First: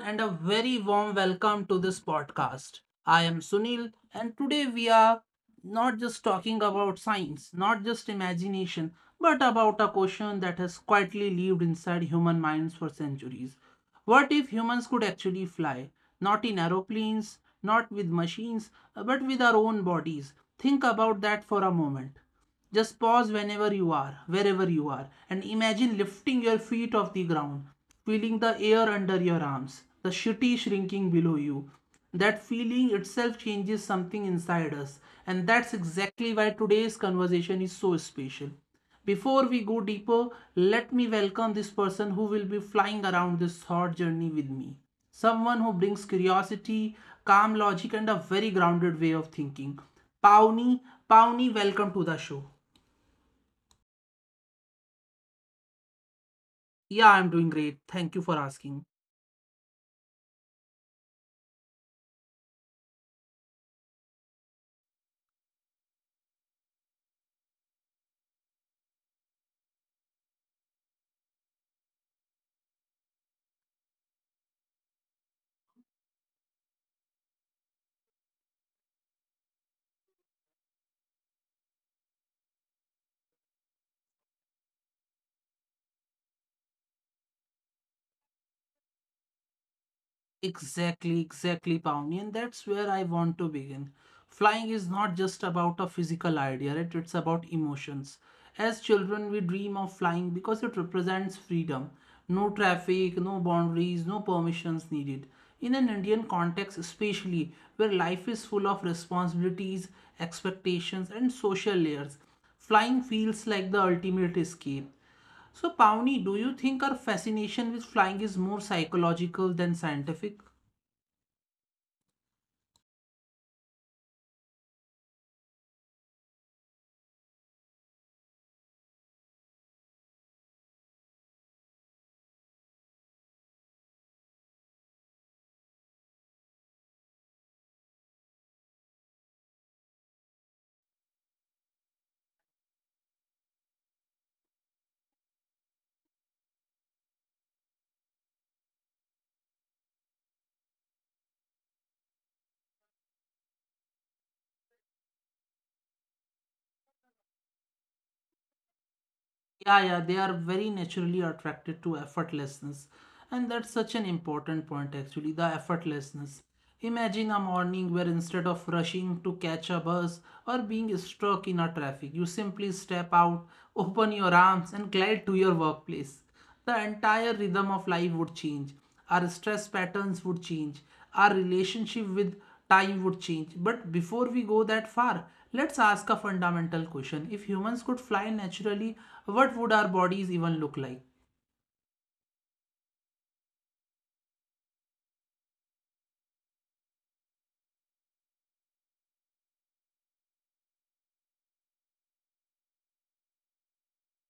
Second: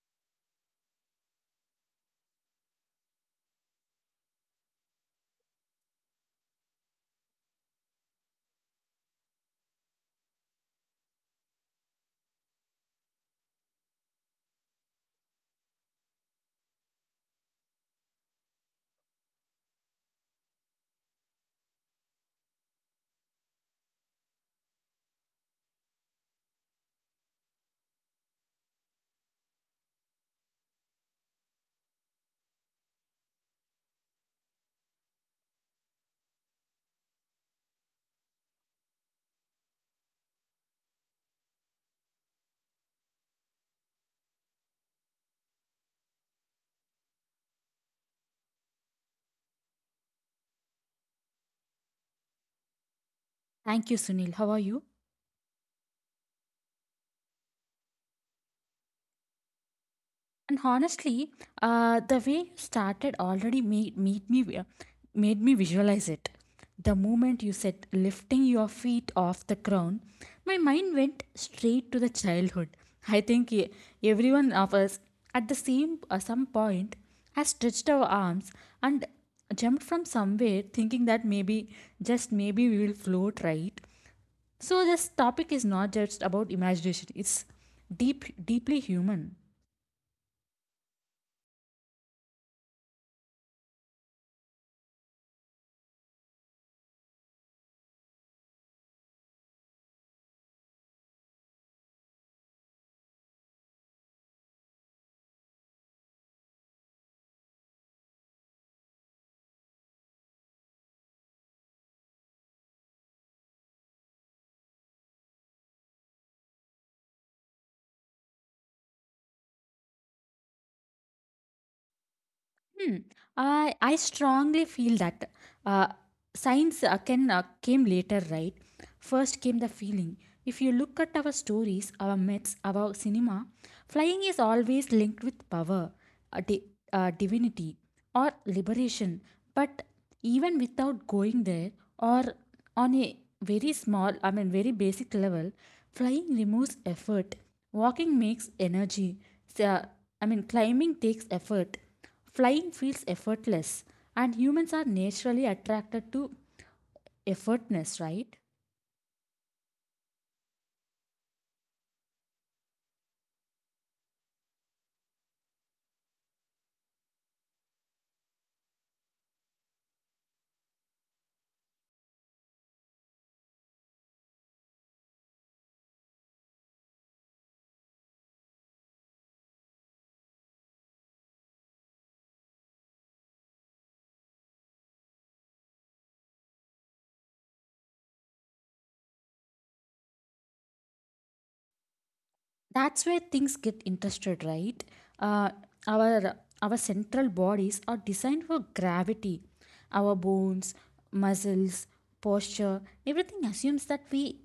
and a very warm welcome to this podcast. I am Sunil, and today we are not just talking about science, not just imagination, but about a question that has quietly lived inside human minds for centuries. What if humans could actually fly? Not in aeroplanes, not with machines, but with our own bodies. Think about that for a moment. Just pause whenever you are, wherever you are, and imagine lifting your feet off the ground, feeling the air under your arms, the shitty shrinking below you. That feeling itself changes something inside us, and that's exactly why today's conversation is so special. Before we go deeper, let me welcome this person who will be flying around this thought journey with me. Someone who brings curiosity, calm logic, and a very grounded way of thinking. Pawnee, Pawnee, welcome to the show. Thank you, Sunil. How are you? Yeah, I'm doing great. Thank you for asking. And honestly, the way you started already made me made me visualize it. The moment you said lifting your feet off the ground, my mind went straight to the childhood. I think everyone of us at the same some point has stretched our arms and jumped from somewhere, thinking that maybe just maybe we will float, right. So this topic is not just about imagination, it's deeply human. Exactly, exactly, Pawnee, and that's where I want to begin. Flying is not just about a physical idea, right? It's about emotions. As children, we dream of flying because it represents freedom. No traffic, no boundaries, no permissions needed. In an Indian context, especially, where life is full of responsibilities, expectations, and social layers, flying feels like the ultimate escape. So, Pawnee, do you think our fascination with flying is more psychological than scientific? Hmm. I strongly feel that uh, science can came later, right? First came the feeling. If you look at our stories, our myths, our cinema, flying is always linked with power, uh, di- divinity, or liberation. But even without going there, or on a very small, I mean, very basic level, flying removes effort. Walking makes energy. So, I mean, climbing takes effort. Flying feels effortless, and humans are naturally attracted to effortness, right? Yeah, yeah, they are very naturally attracted to effortlessness. And that's such an important point, actually the effortlessness. Imagine a morning where instead of rushing to catch a bus or being stuck in a traffic, you simply step out, open your arms, and glide to your workplace. The entire rhythm of life would change, our stress patterns would change, our relationship with time would change. But before we go that far, let's ask a fundamental question: if humans could fly naturally, what would our bodies even look like? That's where things get interested, right? Uh, our our central bodies are designed for gravity. Our bones, muscles, posture, everything assumes that we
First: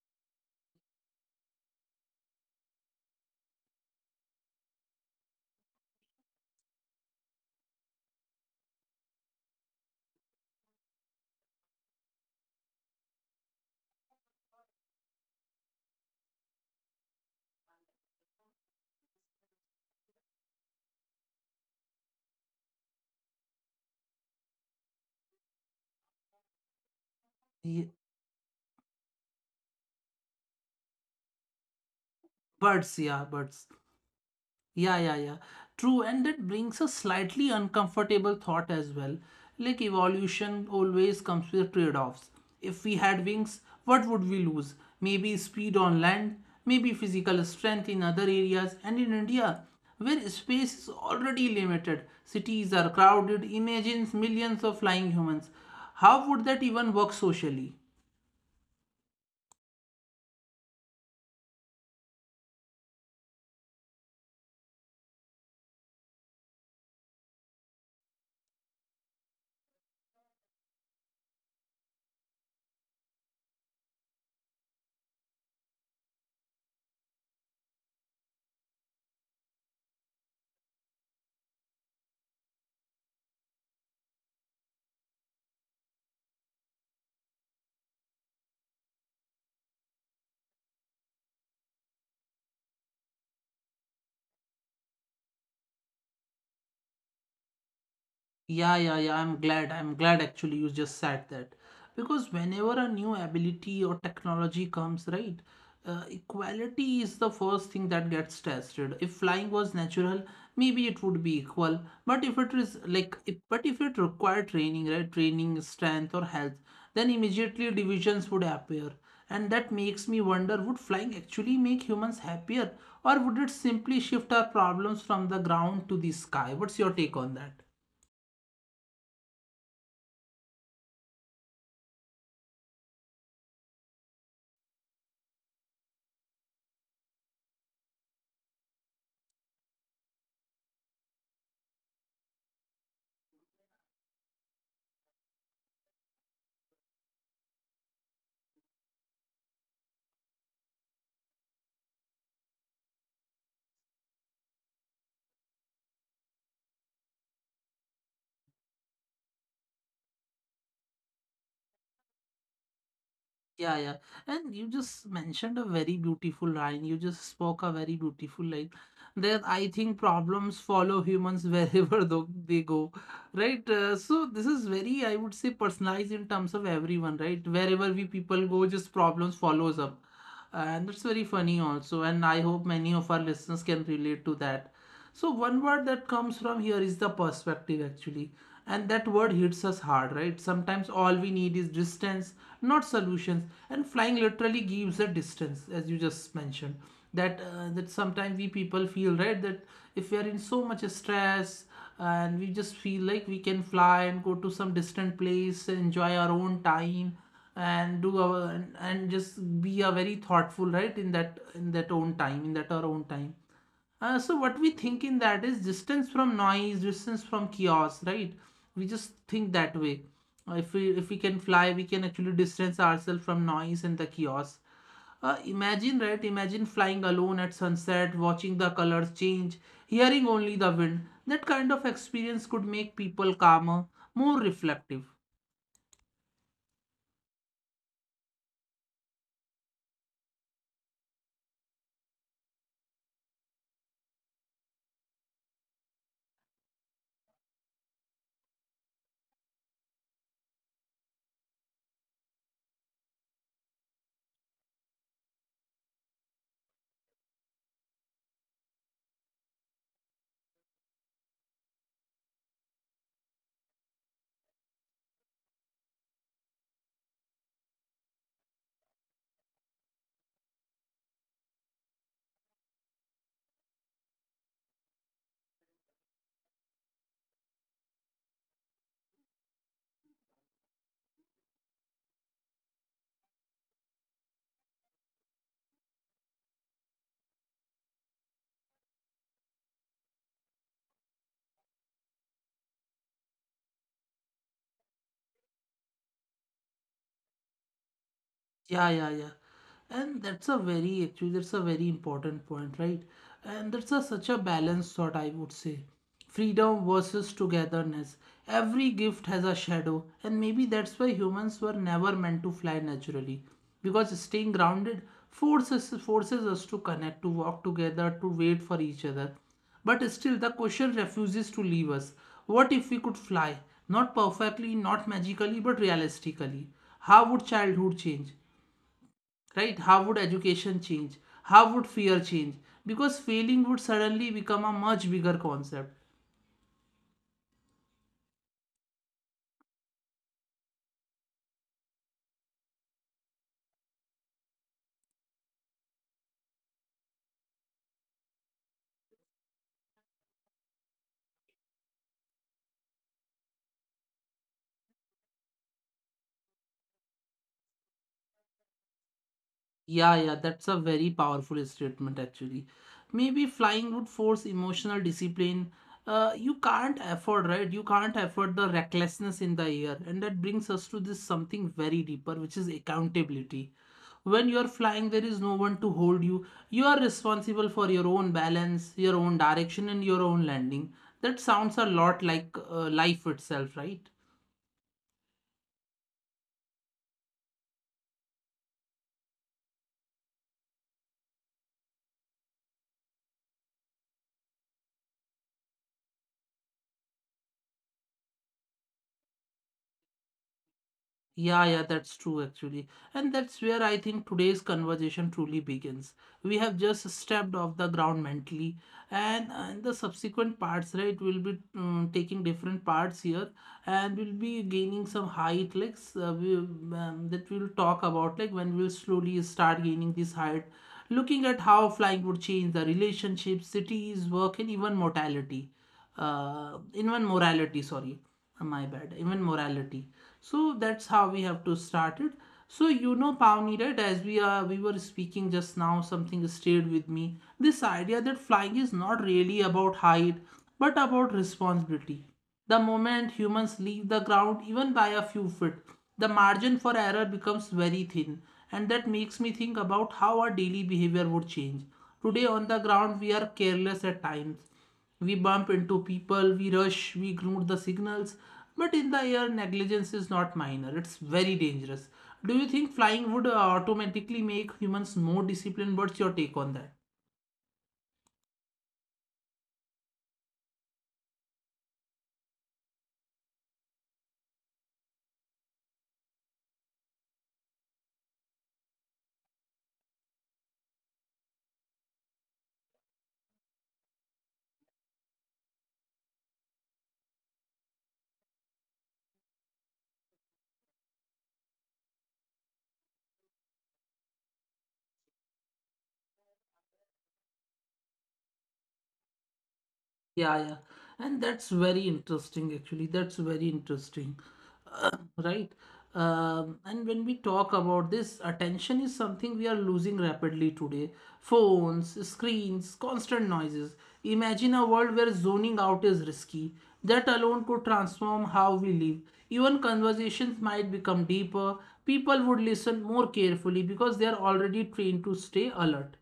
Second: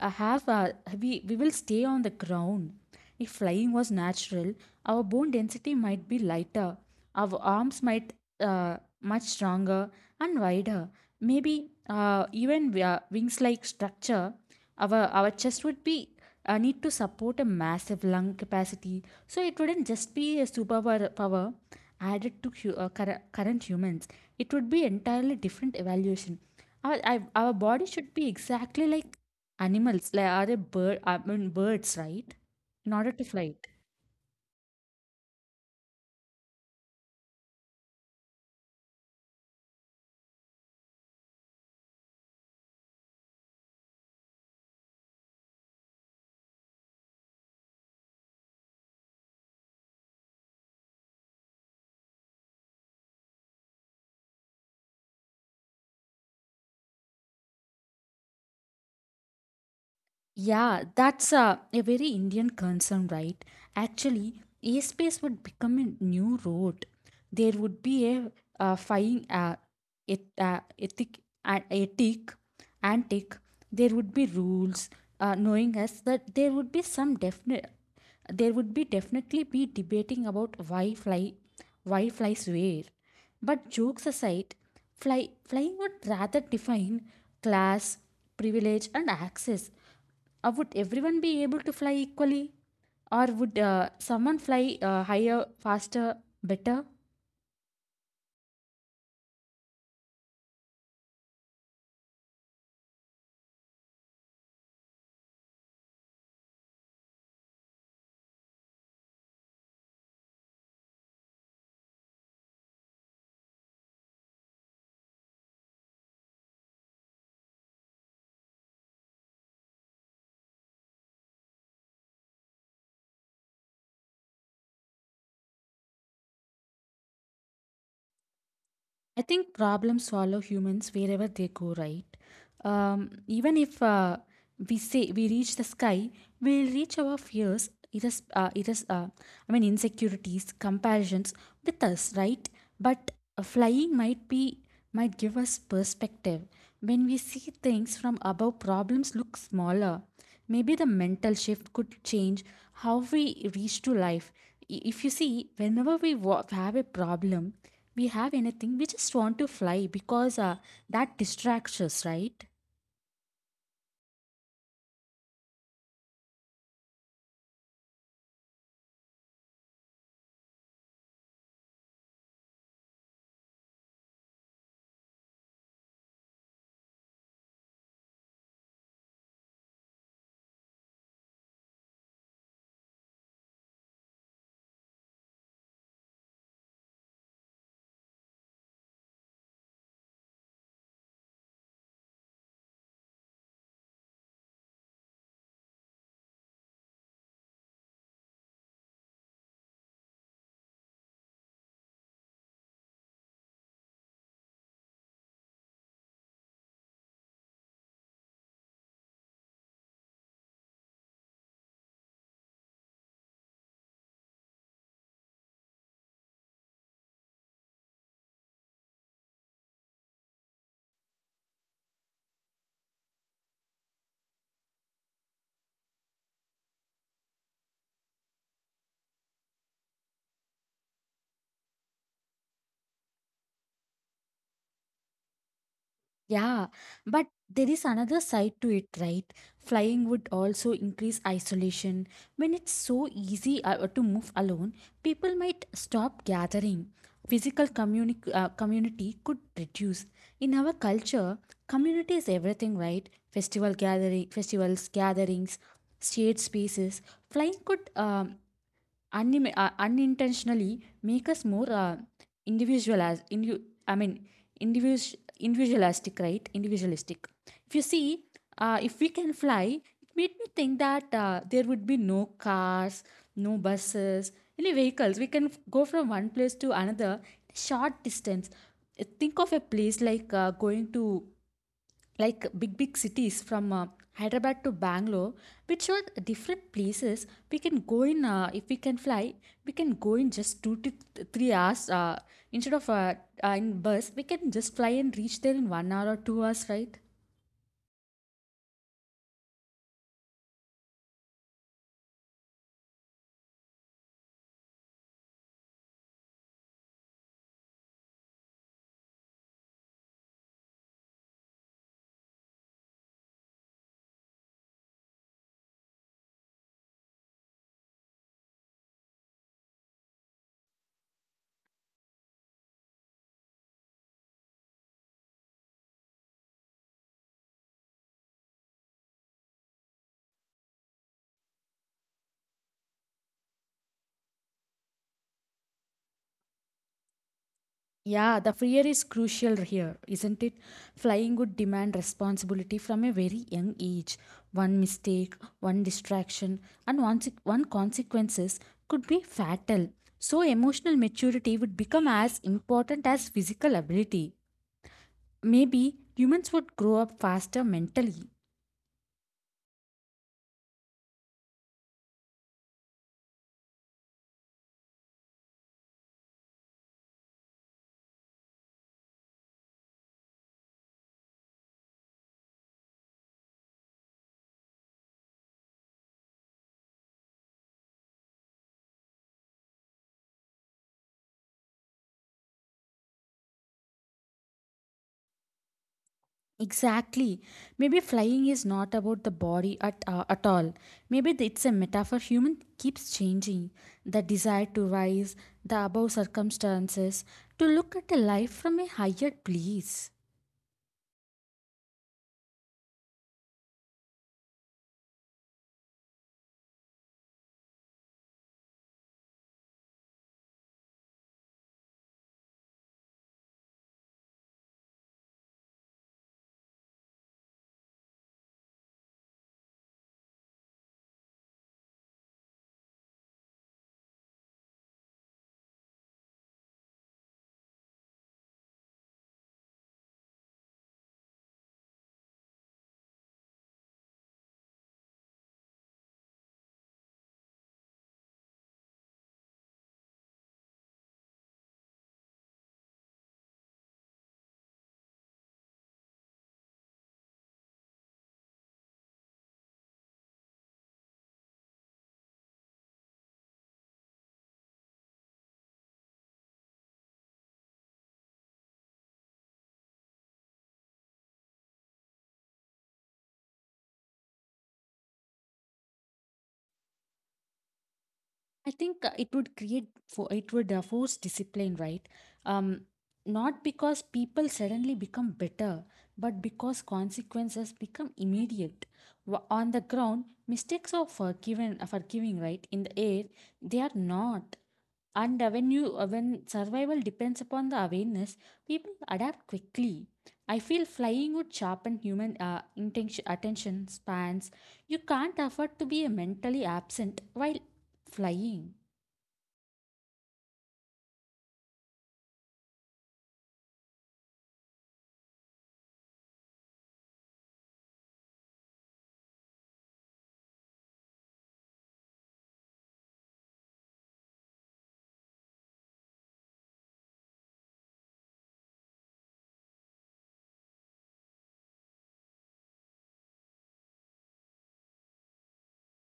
have we will stay on the ground. If flying was natural, our bone density might be lighter, our arms might much stronger and wider. Maybe even wings-like structure, our chest would be need to support a massive lung capacity, so it wouldn't just be a superpower power added to current humans. It would be entirely different evaluation. Our body Ye- should be exactly like animals, like are a bird, I mean birds, right? In Birds, order to yeah, fly it. birds. Yeah, yeah, yeah. True, and that brings a slightly uncomfortable thought as well. Like evolution always comes with trade-offs. If we had wings, what would we lose? Maybe speed on land, maybe physical strength in other areas, and in India, where space is already limited, cities are crowded, imagine millions of flying humans. How would that even work socially? Yeah, that's a very Indian concern, right? Actually, airspace would become a new road. There would be a, flying et, ethic, ethic, antic. There would be rules, knowing us that there would be some definite. There would be definitely be debating about why fly, why flies where. But jokes aside, flying would rather define class, privilege, and access. Would everyone be able to fly equally? Or would someone fly higher, faster, better? Yeah, yeah, yeah. I'm glad. I'm glad actually you just said that. Because whenever a new ability or technology comes, right, equality is the first thing that gets tested. If flying was natural, maybe it would be equal. But if it is like, if, but if it required training, right, training, strength, or health, then immediately divisions would appear. And that makes me wonder, would flying actually make humans happier, or would it simply shift our problems from the ground to the sky? What's your take on that? I think problems follow humans wherever they go, right? Even if we say we reach the sky, we'll reach our fears, it is, I mean, insecurities, comparisons with us, right? But flying might be might give us perspective. When we see things from above, problems look smaller. Maybe the mental shift could change how we reach to life. If you see, whenever have a problem, we have anything, we just want to fly because that distracts us, right? Yeah, yeah. And you just mentioned a very beautiful line. You just spoke a very beautiful line. That I think problems follow humans wherever though they go. Right. So this is very, I would say, personalized in terms of everyone, right? Wherever we people go, just problems follows up. And that's very funny also. And I hope many of our listeners can relate to that. So one word that comes from here is the perspective actually. And that word hits us hard, right? Sometimes all we need is distance, not solutions. And flying literally gives a distance, as you just mentioned. That sometimes we people feel, right? That if we are in so much stress and we just feel like we can fly and go to some distant place, enjoy our own time, and do our and just be a very thoughtful, right, in that own time, in that our own time. So what we think in that is distance from noise, distance from chaos, right? We just think that way. If we can fly, we can actually distance ourselves from noise and the chaos. Imagine, right? Imagine flying alone at sunset, watching the colors change, hearing only the wind. That kind of experience could make people calmer, more reflective. Yeah, but there is another side to it, right? Flying would also increase isolation. When it's so easy to move alone, people might stop gathering. Physical community could reduce. In our culture, community is everything, right? Festivals, gatherings, shared spaces. Flying could Unim unintentionally make us more individual as in you I mean individual individualistic, right, individualistic. If you see, if we can fly, it made me think that there would be no cars, no buses, any vehicles. We can go from one place to another in a short distance. Think of a place like going to like big cities from hyderabad to bangalore, which are different places. We can go in, if we can fly we can go in just 2 to 3 hours, instead of in bus we can just fly and reach there in 1 hour or 2 hours, right. Yeah, yeah, yeah. And that's a very, actually, that's a very important point, right? And that's a, such a balanced thought, I would say. Freedom versus togetherness. Every gift has a shadow, and maybe that's why humans were never meant to fly naturally. Because staying grounded forces us to connect, to walk together, to wait for each other. But still, the question refuses to leave us. What if we could fly? Not perfectly, not magically, but realistically. How would childhood change? Right, how would education change? How would fear change? Because failing would suddenly become a much bigger concept. Yeah, the fear is crucial here, isn't it? Flying would demand responsibility from a very young age. One mistake, one distraction, and one consequences could be fatal. So, emotional maturity would become as important as physical ability. Maybe humans would grow up faster mentally. Yeah, yeah, that's a very powerful statement actually. Maybe flying would force emotional discipline. You can't afford, right? You can't afford the recklessness in the air. And that brings us to this something very deeper, which is accountability. When you are flying, there is no one to hold you. You are responsible for your own balance, your own direction, and your own landing. That sounds a lot like life itself, right? Exactly. Maybe flying is not about the body at all. Maybe it's a metaphor human keeps changing. The desire to rise, the above circumstances, to look at a life from a higher place. Yeah, yeah, that's true actually. And that's where I think today's conversation truly begins. We have just stepped off the ground mentally, and the subsequent parts, right? We'll be taking different parts here and we'll be gaining some height, that we'll talk about, like when we'll slowly start gaining this height, looking at how flying would change the relationship, cities, work, and even mortality, even morality, sorry. My bad, even morality. So that's how we have to start it. So you know, Pavni, right, as we were speaking just now, something stayed with me. This idea that flying is not really about height but about responsibility. The moment humans leave the ground, even by a few feet, the margin for error becomes very thin. And that makes me think about how our daily behavior would change. Today on the ground we are careless at times. We bump into people, we rush, we ignore the signals. But in the air, negligence is not minor, it's very dangerous. Do you think flying would automatically make humans more disciplined? What's your take on that? I think it would force discipline, right? Um, not because people suddenly become better, but because consequences become immediate. On the ground, mistakes are forgiven, forgiving, right? In the air, they are not. And when survival depends upon the awareness, people adapt quickly. I feel flying would sharpen human attention spans. You can't afford to be mentally absent while flying. Yeah, yeah. And that's very interesting, actually. That's very interesting, right? And when we talk about this, attention is something we are losing rapidly today. Phones, screens, constant noises. Imagine a world where zoning out is risky. That alone could transform how we live. Even conversations might become deeper. People would listen more carefully because they are already trained to stay alert.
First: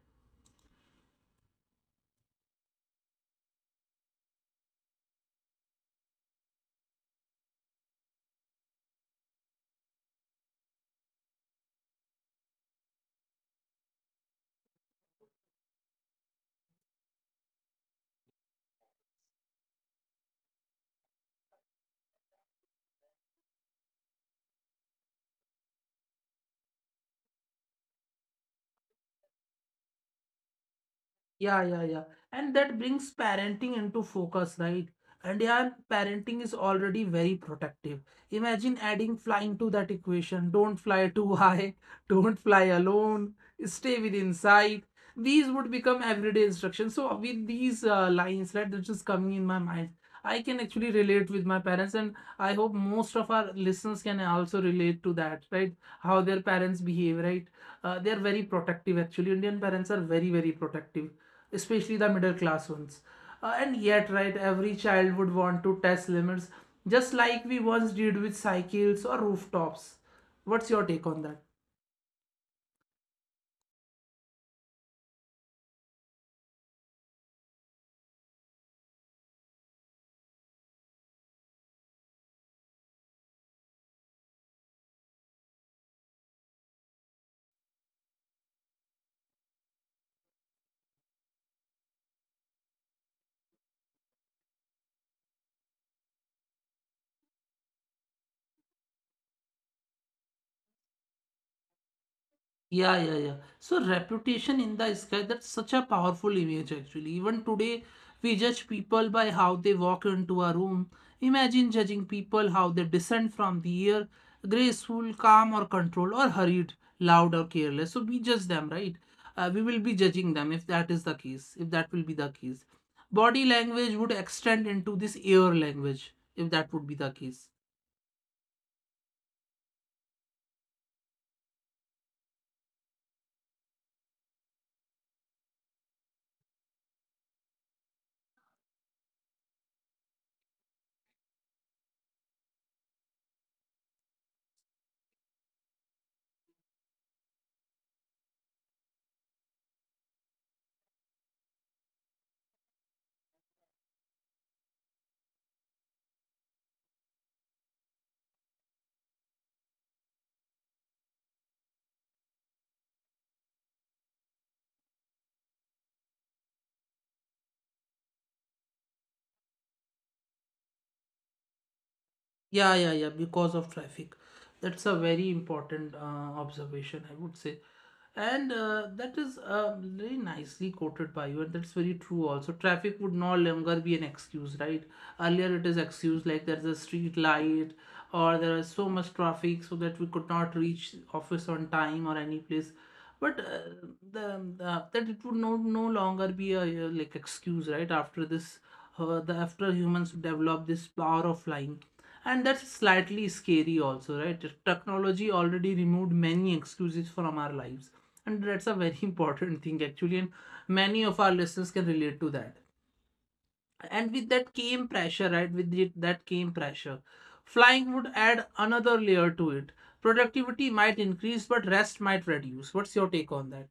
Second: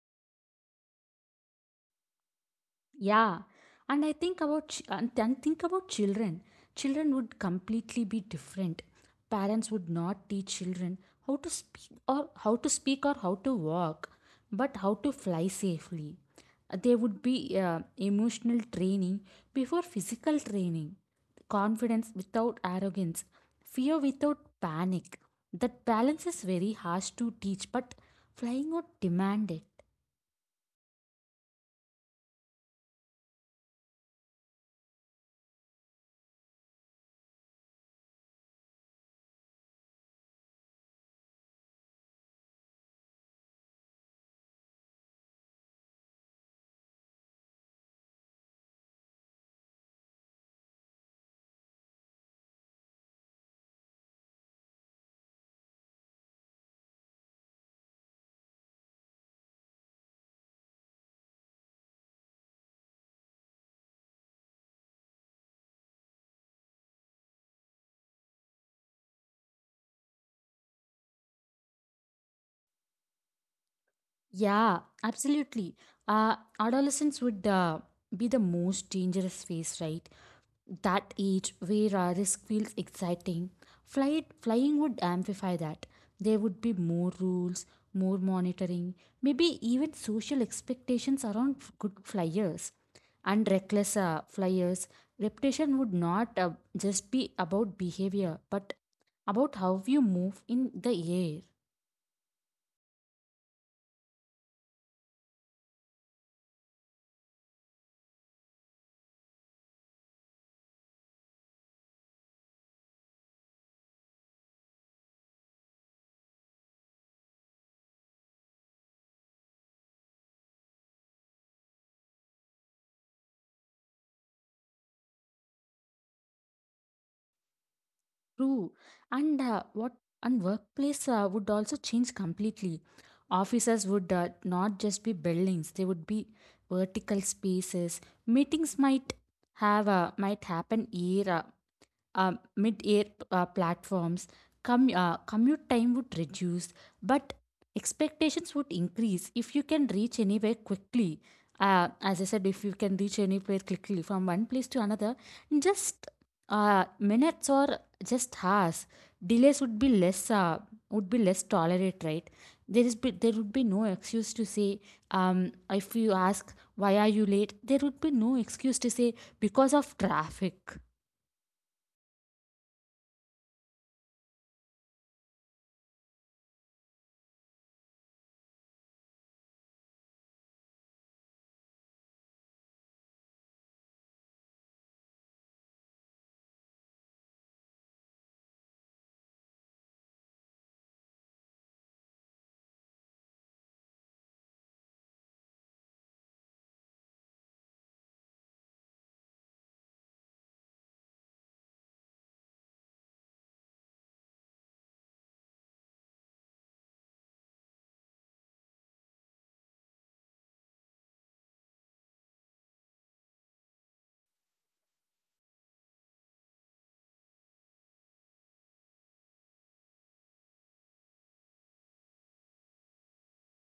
Yeah, and I think about children. Children would completely be different. Parents would not teach children how to speak or how to walk, but how to fly safely. There would be emotional training before physical training, confidence without arrogance, fear without panic. That balance is very harsh to teach, but flying would demand it. Yeah, yeah, yeah. And that brings parenting into focus, right? And yeah, parenting is already very protective. Imagine adding flying to that equation. Don't fly too high, don't fly alone, stay within sight. These would become everyday instructions. So with these lines, right, that just coming in my mind, I can actually relate with my parents, and I hope most of our listeners can also relate to that, right? How their parents behave, right? They are very protective, actually. Indian parents are very, very protective, especially the middle class ones. And yet, right, every child would want to test limits, just like we once did with cycles or rooftops. What's your take on that? Yeah, absolutely. Adolescence would be the most dangerous phase, right? That age where risk feels exciting. Flying would amplify that. There would be more rules, more monitoring, maybe even social expectations around good flyers. And reckless flyers, reputation would not just be about behavior, but about how you move in the air. Yeah, yeah, yeah. So reputation in the sky, that's such a powerful image actually. Even today, we judge people by how they walk into a room. Imagine judging people how they descend from the air, graceful, calm or controlled, or hurried, loud or careless. So we judge them, right? We will be judging them if that is the case, if that will be the case. Body language would extend into this air language, if that would be the case. True. And uh, what and workplace would also change completely. Offices would not just be buildings; they would be vertical spaces. Meetings might have might happen here, mid-air platforms, commute time would reduce, but expectations would increase if you can reach anywhere quickly. As I said, if you can reach anywhere quickly from one place to another in just minutes or just hours, delays would be less tolerate, right? There would be no excuse to say, if you ask why are you late, there would be no excuse to say because of traffic. Yeah, yeah, yeah, because of traffic. That's a very important observation, I would say. And that is very nicely quoted by you, and that's very true also. Traffic would no longer be an excuse, right? Earlier it is excuse like there's a street light or there is so much traffic so that we could not reach office on time or any place. But the that it would no longer be a like excuse, right? After this, the after humans develop this power of flying, and that's slightly scary also, right? Technology already removed many excuses from our lives, and that's a very important thing actually, and many of our listeners can relate to that. And with that came pressure, right? With it, that came pressure. Flying would add another layer to it. Productivity might increase, but rest might reduce. What's your take on that?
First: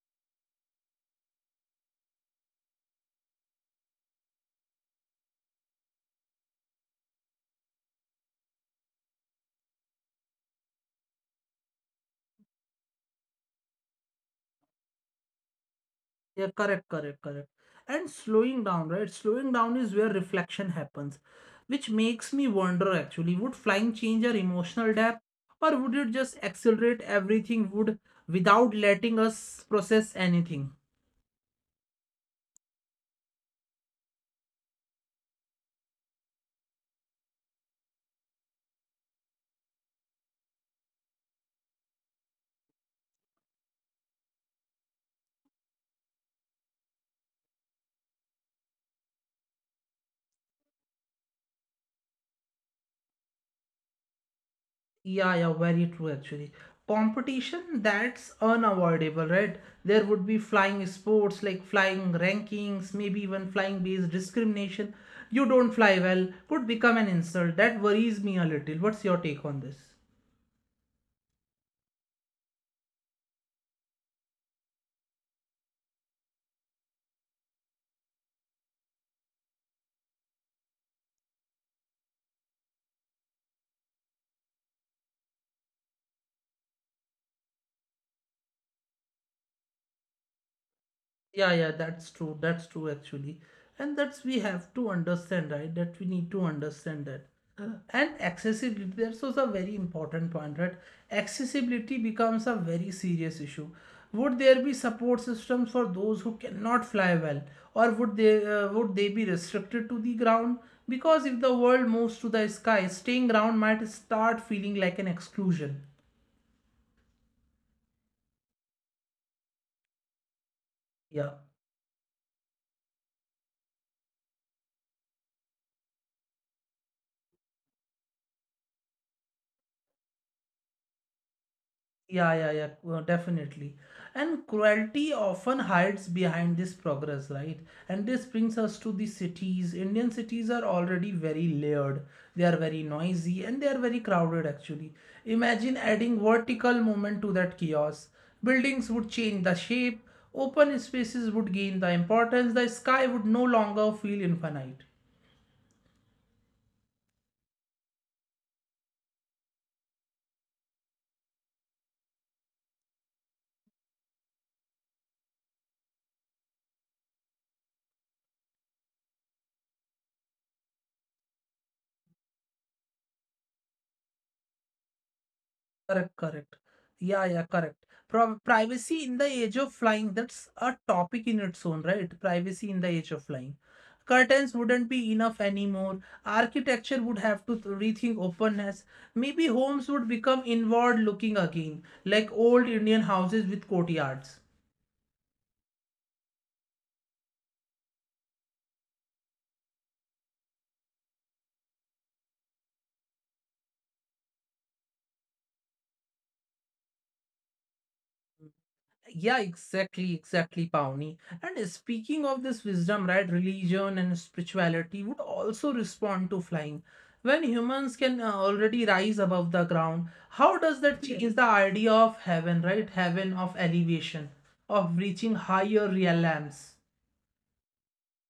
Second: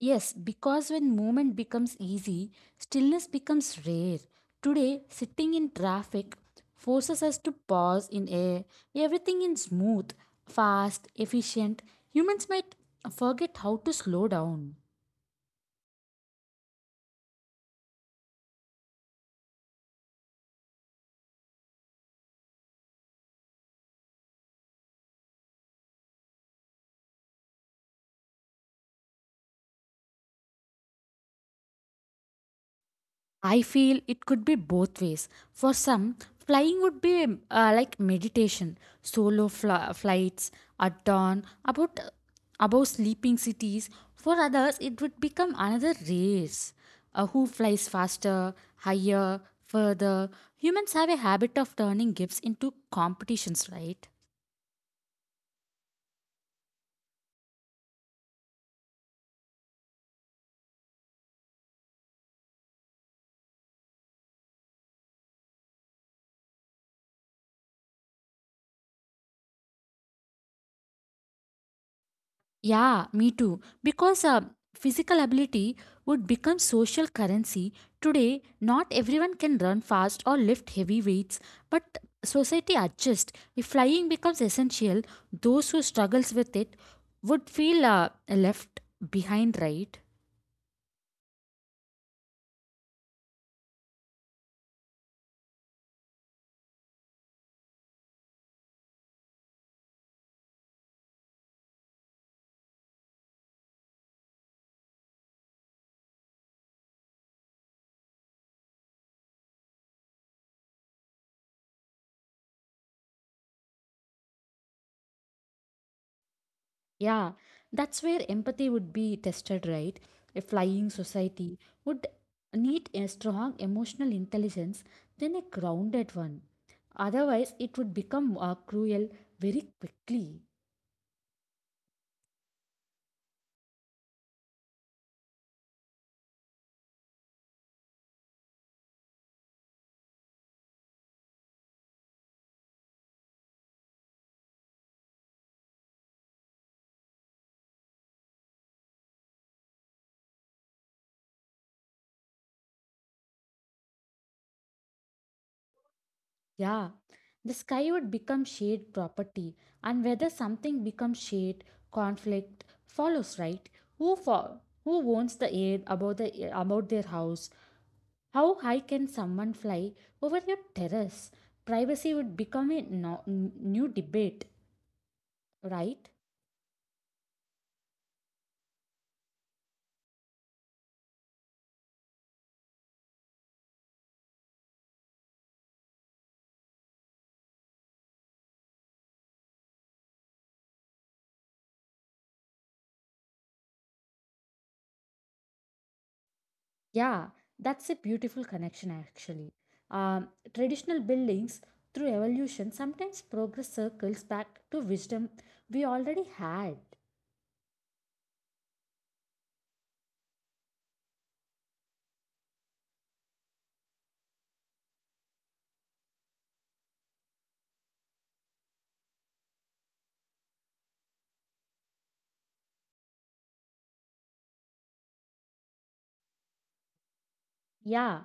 Yes, because when movement becomes easy, stillness becomes rare. Today, sitting in traffic forces us to pause in air. Everything is smooth, fast, efficient. Humans might forget how to slow down. Yeah, correct, correct, correct. And slowing down, right? Slowing down is where reflection happens, which makes me wonder actually, would flying change our emotional depth or would it just accelerate everything would without letting us process anything? I feel it could be both ways. For some, flying would be like meditation, solo flights at dawn, about above sleeping cities. For others, it would become another race. Who flies faster, higher, further? Humans have a habit of turning gifts into competitions, right? Yeah, yeah, very true actually. Competition, that's unavoidable, right? There would be flying sports like flying rankings, maybe even flying based discrimination. You don't fly well could become an insult. That worries me a little. What's your take on this? Yeah, me too. Because physical ability would become social currency. Today, not everyone can run fast or lift heavy weights, but society adjusts. If flying becomes essential, those who struggles with it would feel left behind, right? Yeah, yeah, that's true. That's true, actually. And that's we have to understand, right? That we need to understand that. And accessibility, that's also a very important point, right? Accessibility becomes a very serious issue. Would there be support systems for those who cannot fly well, or would they be restricted to the ground? Because if the world moves to the sky, staying ground might start feeling like an exclusion. Yeah, that's where empathy would be tested, right? A flying Yeah. society would need a strong emotional intelligence than a grounded one. Otherwise, it would become cruel very quickly. Yeah, yeah, yeah, well, definitely. And cruelty often hides behind this progress, right? And this brings us to the cities. Indian cities are already very layered. They are very noisy and they are very crowded, actually. Imagine adding vertical movement to that chaos. Buildings would change the shape, open spaces would gain the importance, the sky would no longer feel infinite. Yeah, the sky would become shared property, and whether something becomes shade, conflict follows, right? Who owns the air about the about their house? How high can someone fly over your terrace? Privacy would become a new debate, Correct, right? correct. Yeah, yeah, correct. Pro privacy in the age of flying, that's a topic in its own, right? Privacy in the age of flying. Curtains wouldn't be enough anymore. Architecture would have to rethink openness. Maybe homes would become inward looking again, like old Indian houses with courtyards. Yeah, that's a beautiful connection actually. Um, traditional buildings, through evolution, sometimes progress circles back to wisdom we already had. Yeah, exactly, exactly, Pawnee. And speaking of this wisdom, right, religion and spirituality would also respond to flying. When humans can already rise above the ground, how does that change the idea of heaven, right? Heaven of elevation, of reaching higher realms. Yeah,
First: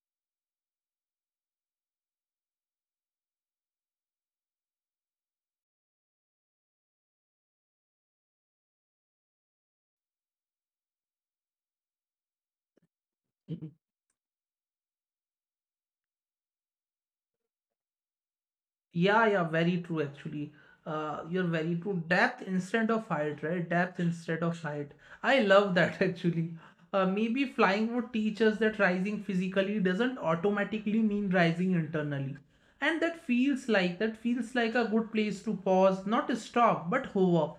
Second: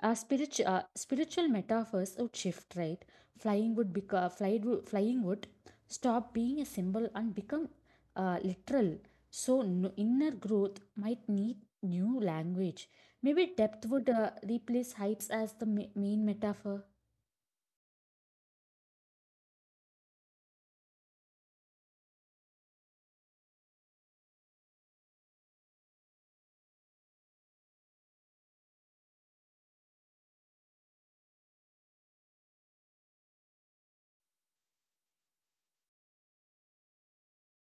spiritual metaphors would shift, right? Flying would become flying would stop being a symbol and become literal. So no, inner growth might need new language. Maybe depth would replace heights as the main metaphor. Yeah, yeah, very true actually. You're very true. Depth instead of height, right? Depth instead of height. I love that actually. Maybe flying would teach us that rising physically doesn't automatically mean rising internally. And that feels like a good place to pause, not stop, but hover.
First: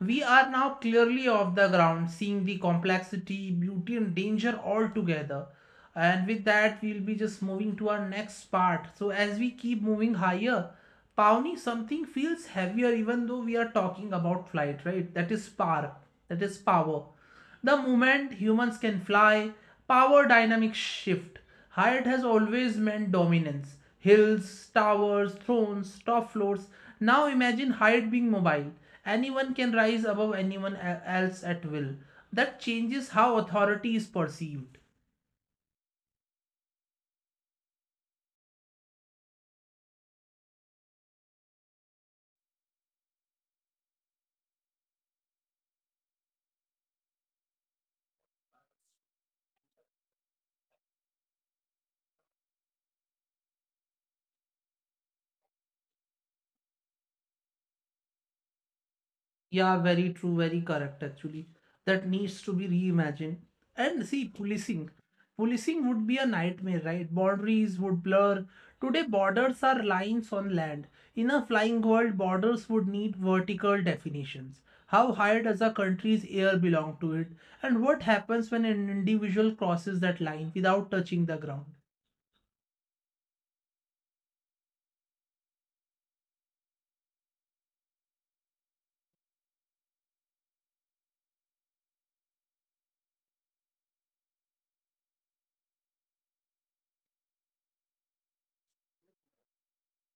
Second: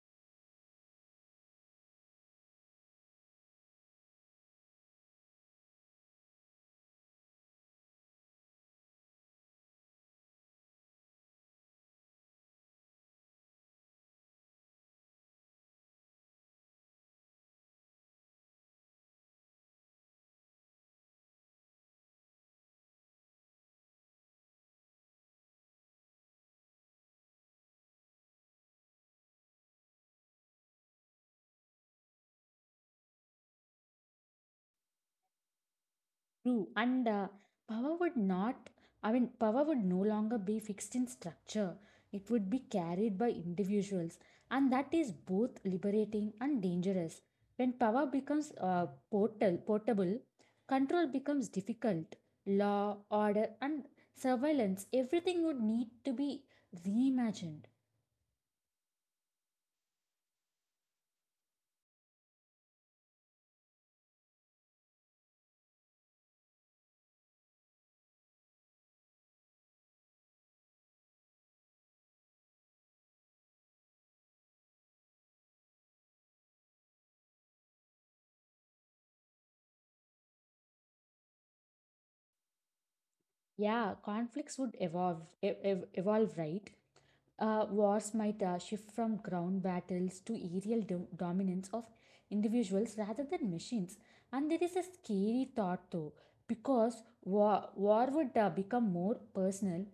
We are now clearly off the ground, seeing the complexity, beauty, and danger all together. And with that, we'll be just moving to our next part. So, as we keep moving higher, Pawnee, something feels heavier even though we are talking about flight, right? That is spark, that is power. The moment humans can fly, power dynamics shift. Height has always meant dominance. Hills, towers, thrones, top floors. Now imagine height being mobile. Anyone can rise above anyone else at will. That changes how authority is perceived. True. And power would not, I mean, power would no longer be fixed in structure. It would be carried by individuals. And that is both liberating and dangerous. When power becomes portable, control becomes difficult. Law, order, and surveillance, everything would need to be reimagined. Yeah, very true, very correct actually. That needs to be reimagined. And see, policing. Policing would be a nightmare, right? Boundaries would blur. Today, borders are lines on land. In a flying world, borders would need vertical definitions. How high does a country's air belong to it? And what happens when an individual crosses that line without touching the ground? Yeah, conflicts would evolve, evolve, right? Uh, wars might shift from ground battles to aerial dominance of individuals rather than machines. And there is a scary thought though, because war would become more personal.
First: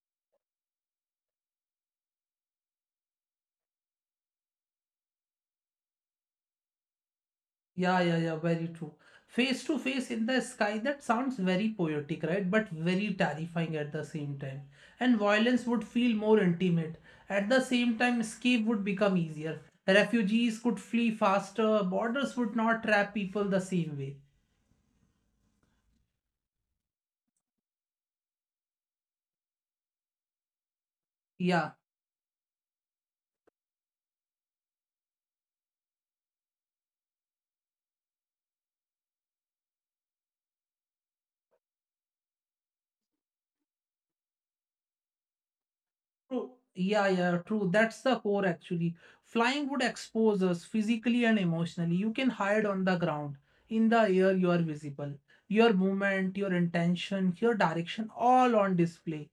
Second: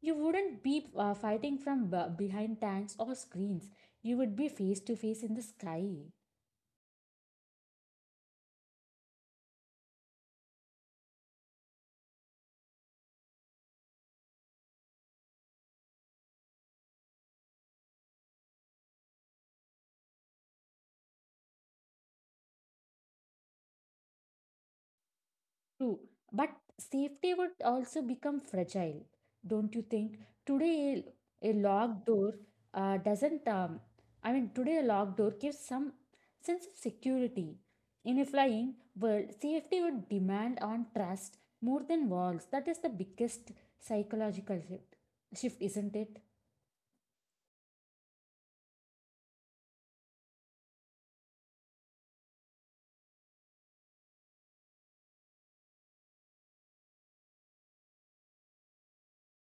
You wouldn't be fighting from behind tanks or screens, you would be face to face in the sky. Yeah, yeah, yeah, very true. Face to face in the sky, that sounds very poetic, right? But very terrifying at the same time. And violence would feel more intimate. At the same time, escape would become easier. Refugees could flee faster, borders would not trap people the same way. True, but safety would also become fragile, don't you think? Today, Yeah. locked door doesn't, I mean, today a locked door gives some sense of security. In a flying world, safety would demand on trust more than walls. That is the biggest psychological shift, isn't it? True. Yeah, yeah, true. That's the core actually. Flying would expose us physically and emotionally. You can hide on the ground. In the air, you are visible. Your movement, your intention, your direction, all on display.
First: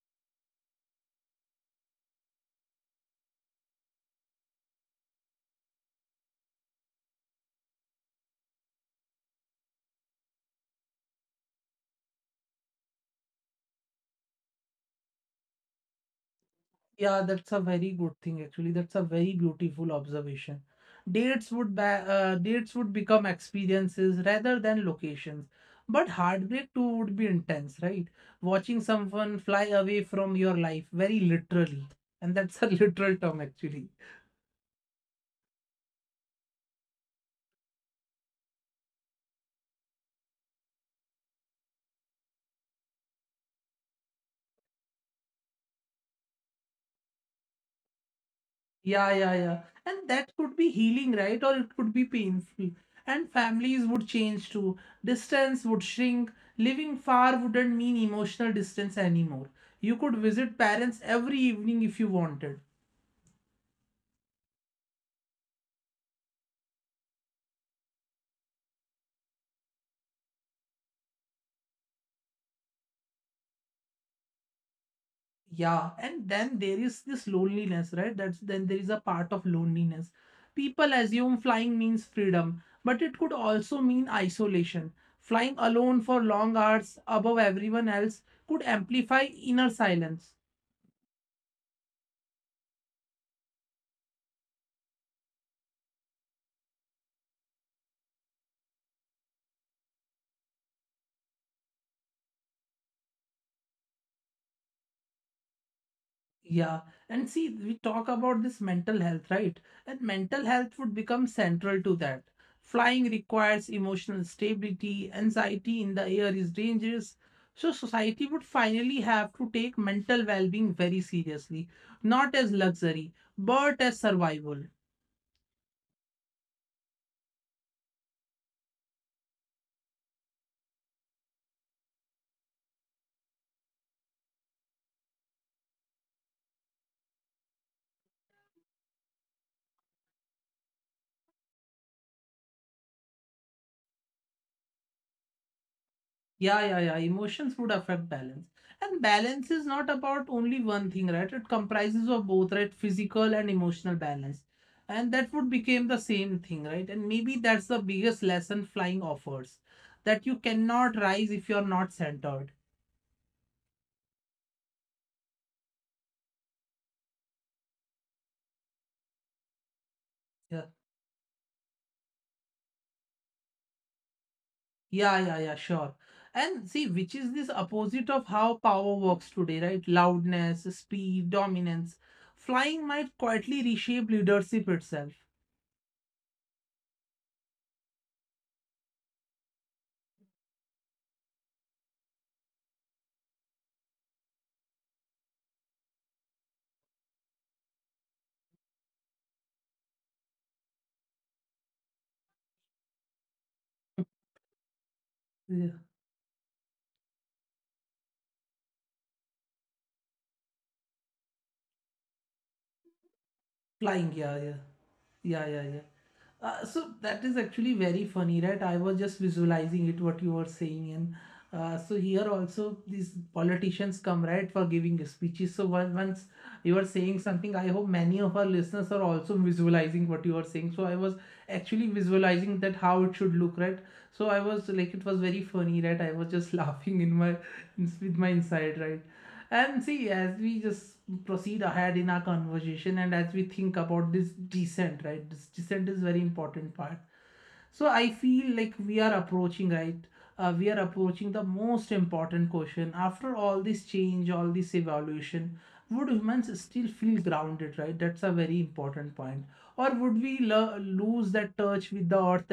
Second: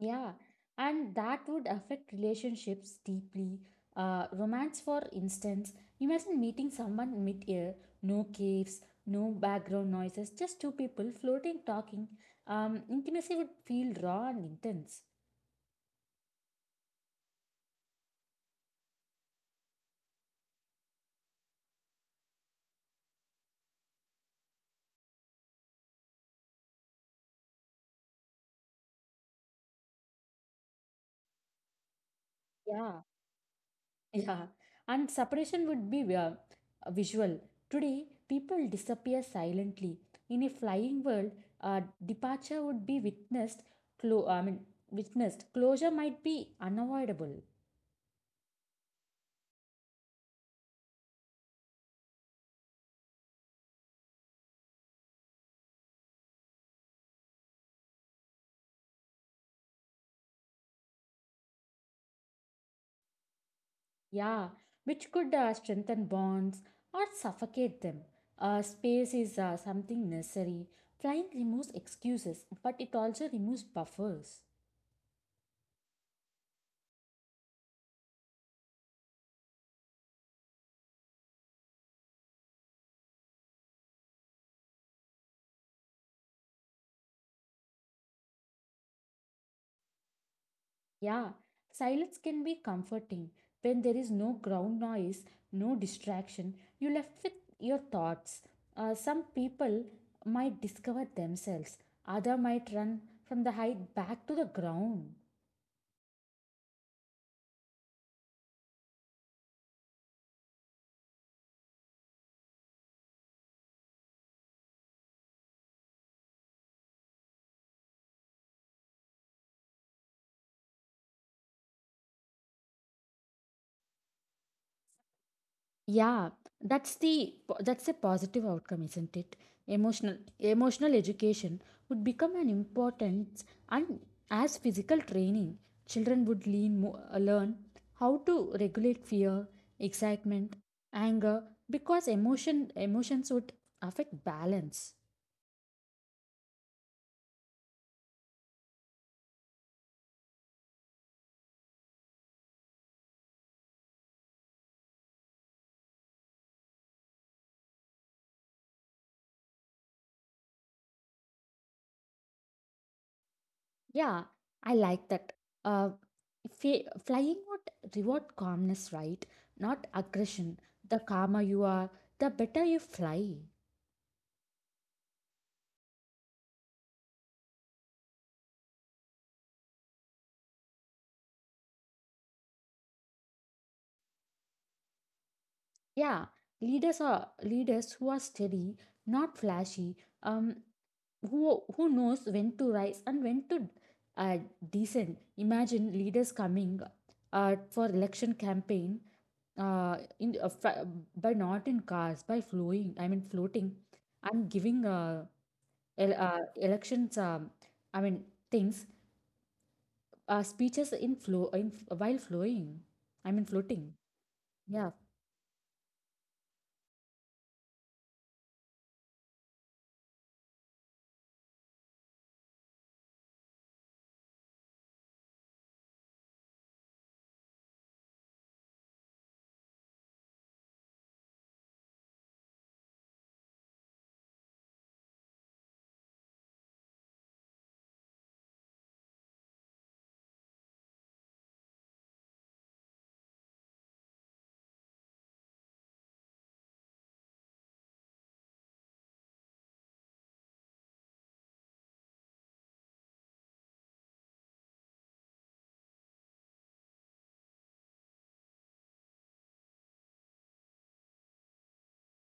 Yeah, and that would affect relationships deeply. Romance, for instance, imagine meeting someone mid-air, no caves, no background noises, just two people floating, talking. Intimacy would feel raw and intense. Yeah, that's a very good thing actually. That's a very beautiful observation. Dates would dates would become experiences rather than locations. But heartbreak too would be intense, right? Watching someone fly away from your life very literally. And that's a Yeah, literal term actually. yeah, and separation would be visual. Today, people disappear silently. In a flying world, departure would be witnessed. Clo- I mean, witnessed. Closure might be unavoidable. Yeah, yeah, yeah. And that could be healing, right? Or it could be painful. And families would change too. Distance would shrink. Living far wouldn't mean emotional distance anymore. You could visit parents every evening if you wanted. Yeah, which could strengthen bonds or suffocate them. Space is something necessary. Flying removes excuses, but it also removes buffers. Yeah, and then there is this loneliness, right? That's then there is a part of loneliness. People assume flying means freedom, but it could also mean isolation. Flying alone for long hours above everyone else could amplify inner silence. Yeah, silence can be comforting. When there is no ground noise, no distraction, you left with your thoughts. Some people might discover themselves, other might run from the height back to the ground. Yeah, and see, we talk about this mental health, right? And mental health would become central to that. Flying requires emotional stability, anxiety in the air is dangerous. So, society would finally have to take mental well being very seriously, not as luxury, but as survival. Yeah, that's the that's a positive outcome, isn't it? Emotional education would become an important and as physical training, children would learn how to regulate fear, excitement, anger because emotions would affect balance. Yeah, yeah, yeah. Emotions would affect balance. And balance is not about only one thing, right? It comprises of both, right? Physical and emotional balance. And that would become the same thing, right? And maybe that's the biggest lesson flying offers, that you cannot rise if you're not centered. Yeah, I like that. Uh, flying would reward calmness, right? Not aggression. Yeah. The calmer you are, the better you fly. Yeah, yeah, yeah, sure. And see, which is this opposite of how power works today, right? Loudness, speed, dominance. Flying might quietly reshape leadership itself. Yeah, leaders who are steady, not flashy. Um, who knows when to rise and when to uh, descend. Imagine leaders coming for election campaign uh, in uh, fr- by not in cars by flowing. I mean floating and giving Yeah. Elections. I mean things speeches in flow in while flowing. I mean floating. Flying, yeah, yeah. Yeah, Yeah, yeah, yeah. So that is actually very funny, right? I was just visualizing it, what you were saying. And so here also these politicians come, right, for giving speeches. So once you are saying something, I hope many of our listeners are also visualizing what you are saying. So I was actually visualizing that how it should look, right? So I was like, it was very funny, right? I was just laughing in my, in, with my inside, right? And see, as we just proceed ahead in our conversation and as we think about this descent, right? This descent is very important part. So I feel like we are approaching, right? We are approaching the most important question. After all this change, all this evolution, would humans still feel grounded, right? That's a very important point. Or would we lose that touch with the earth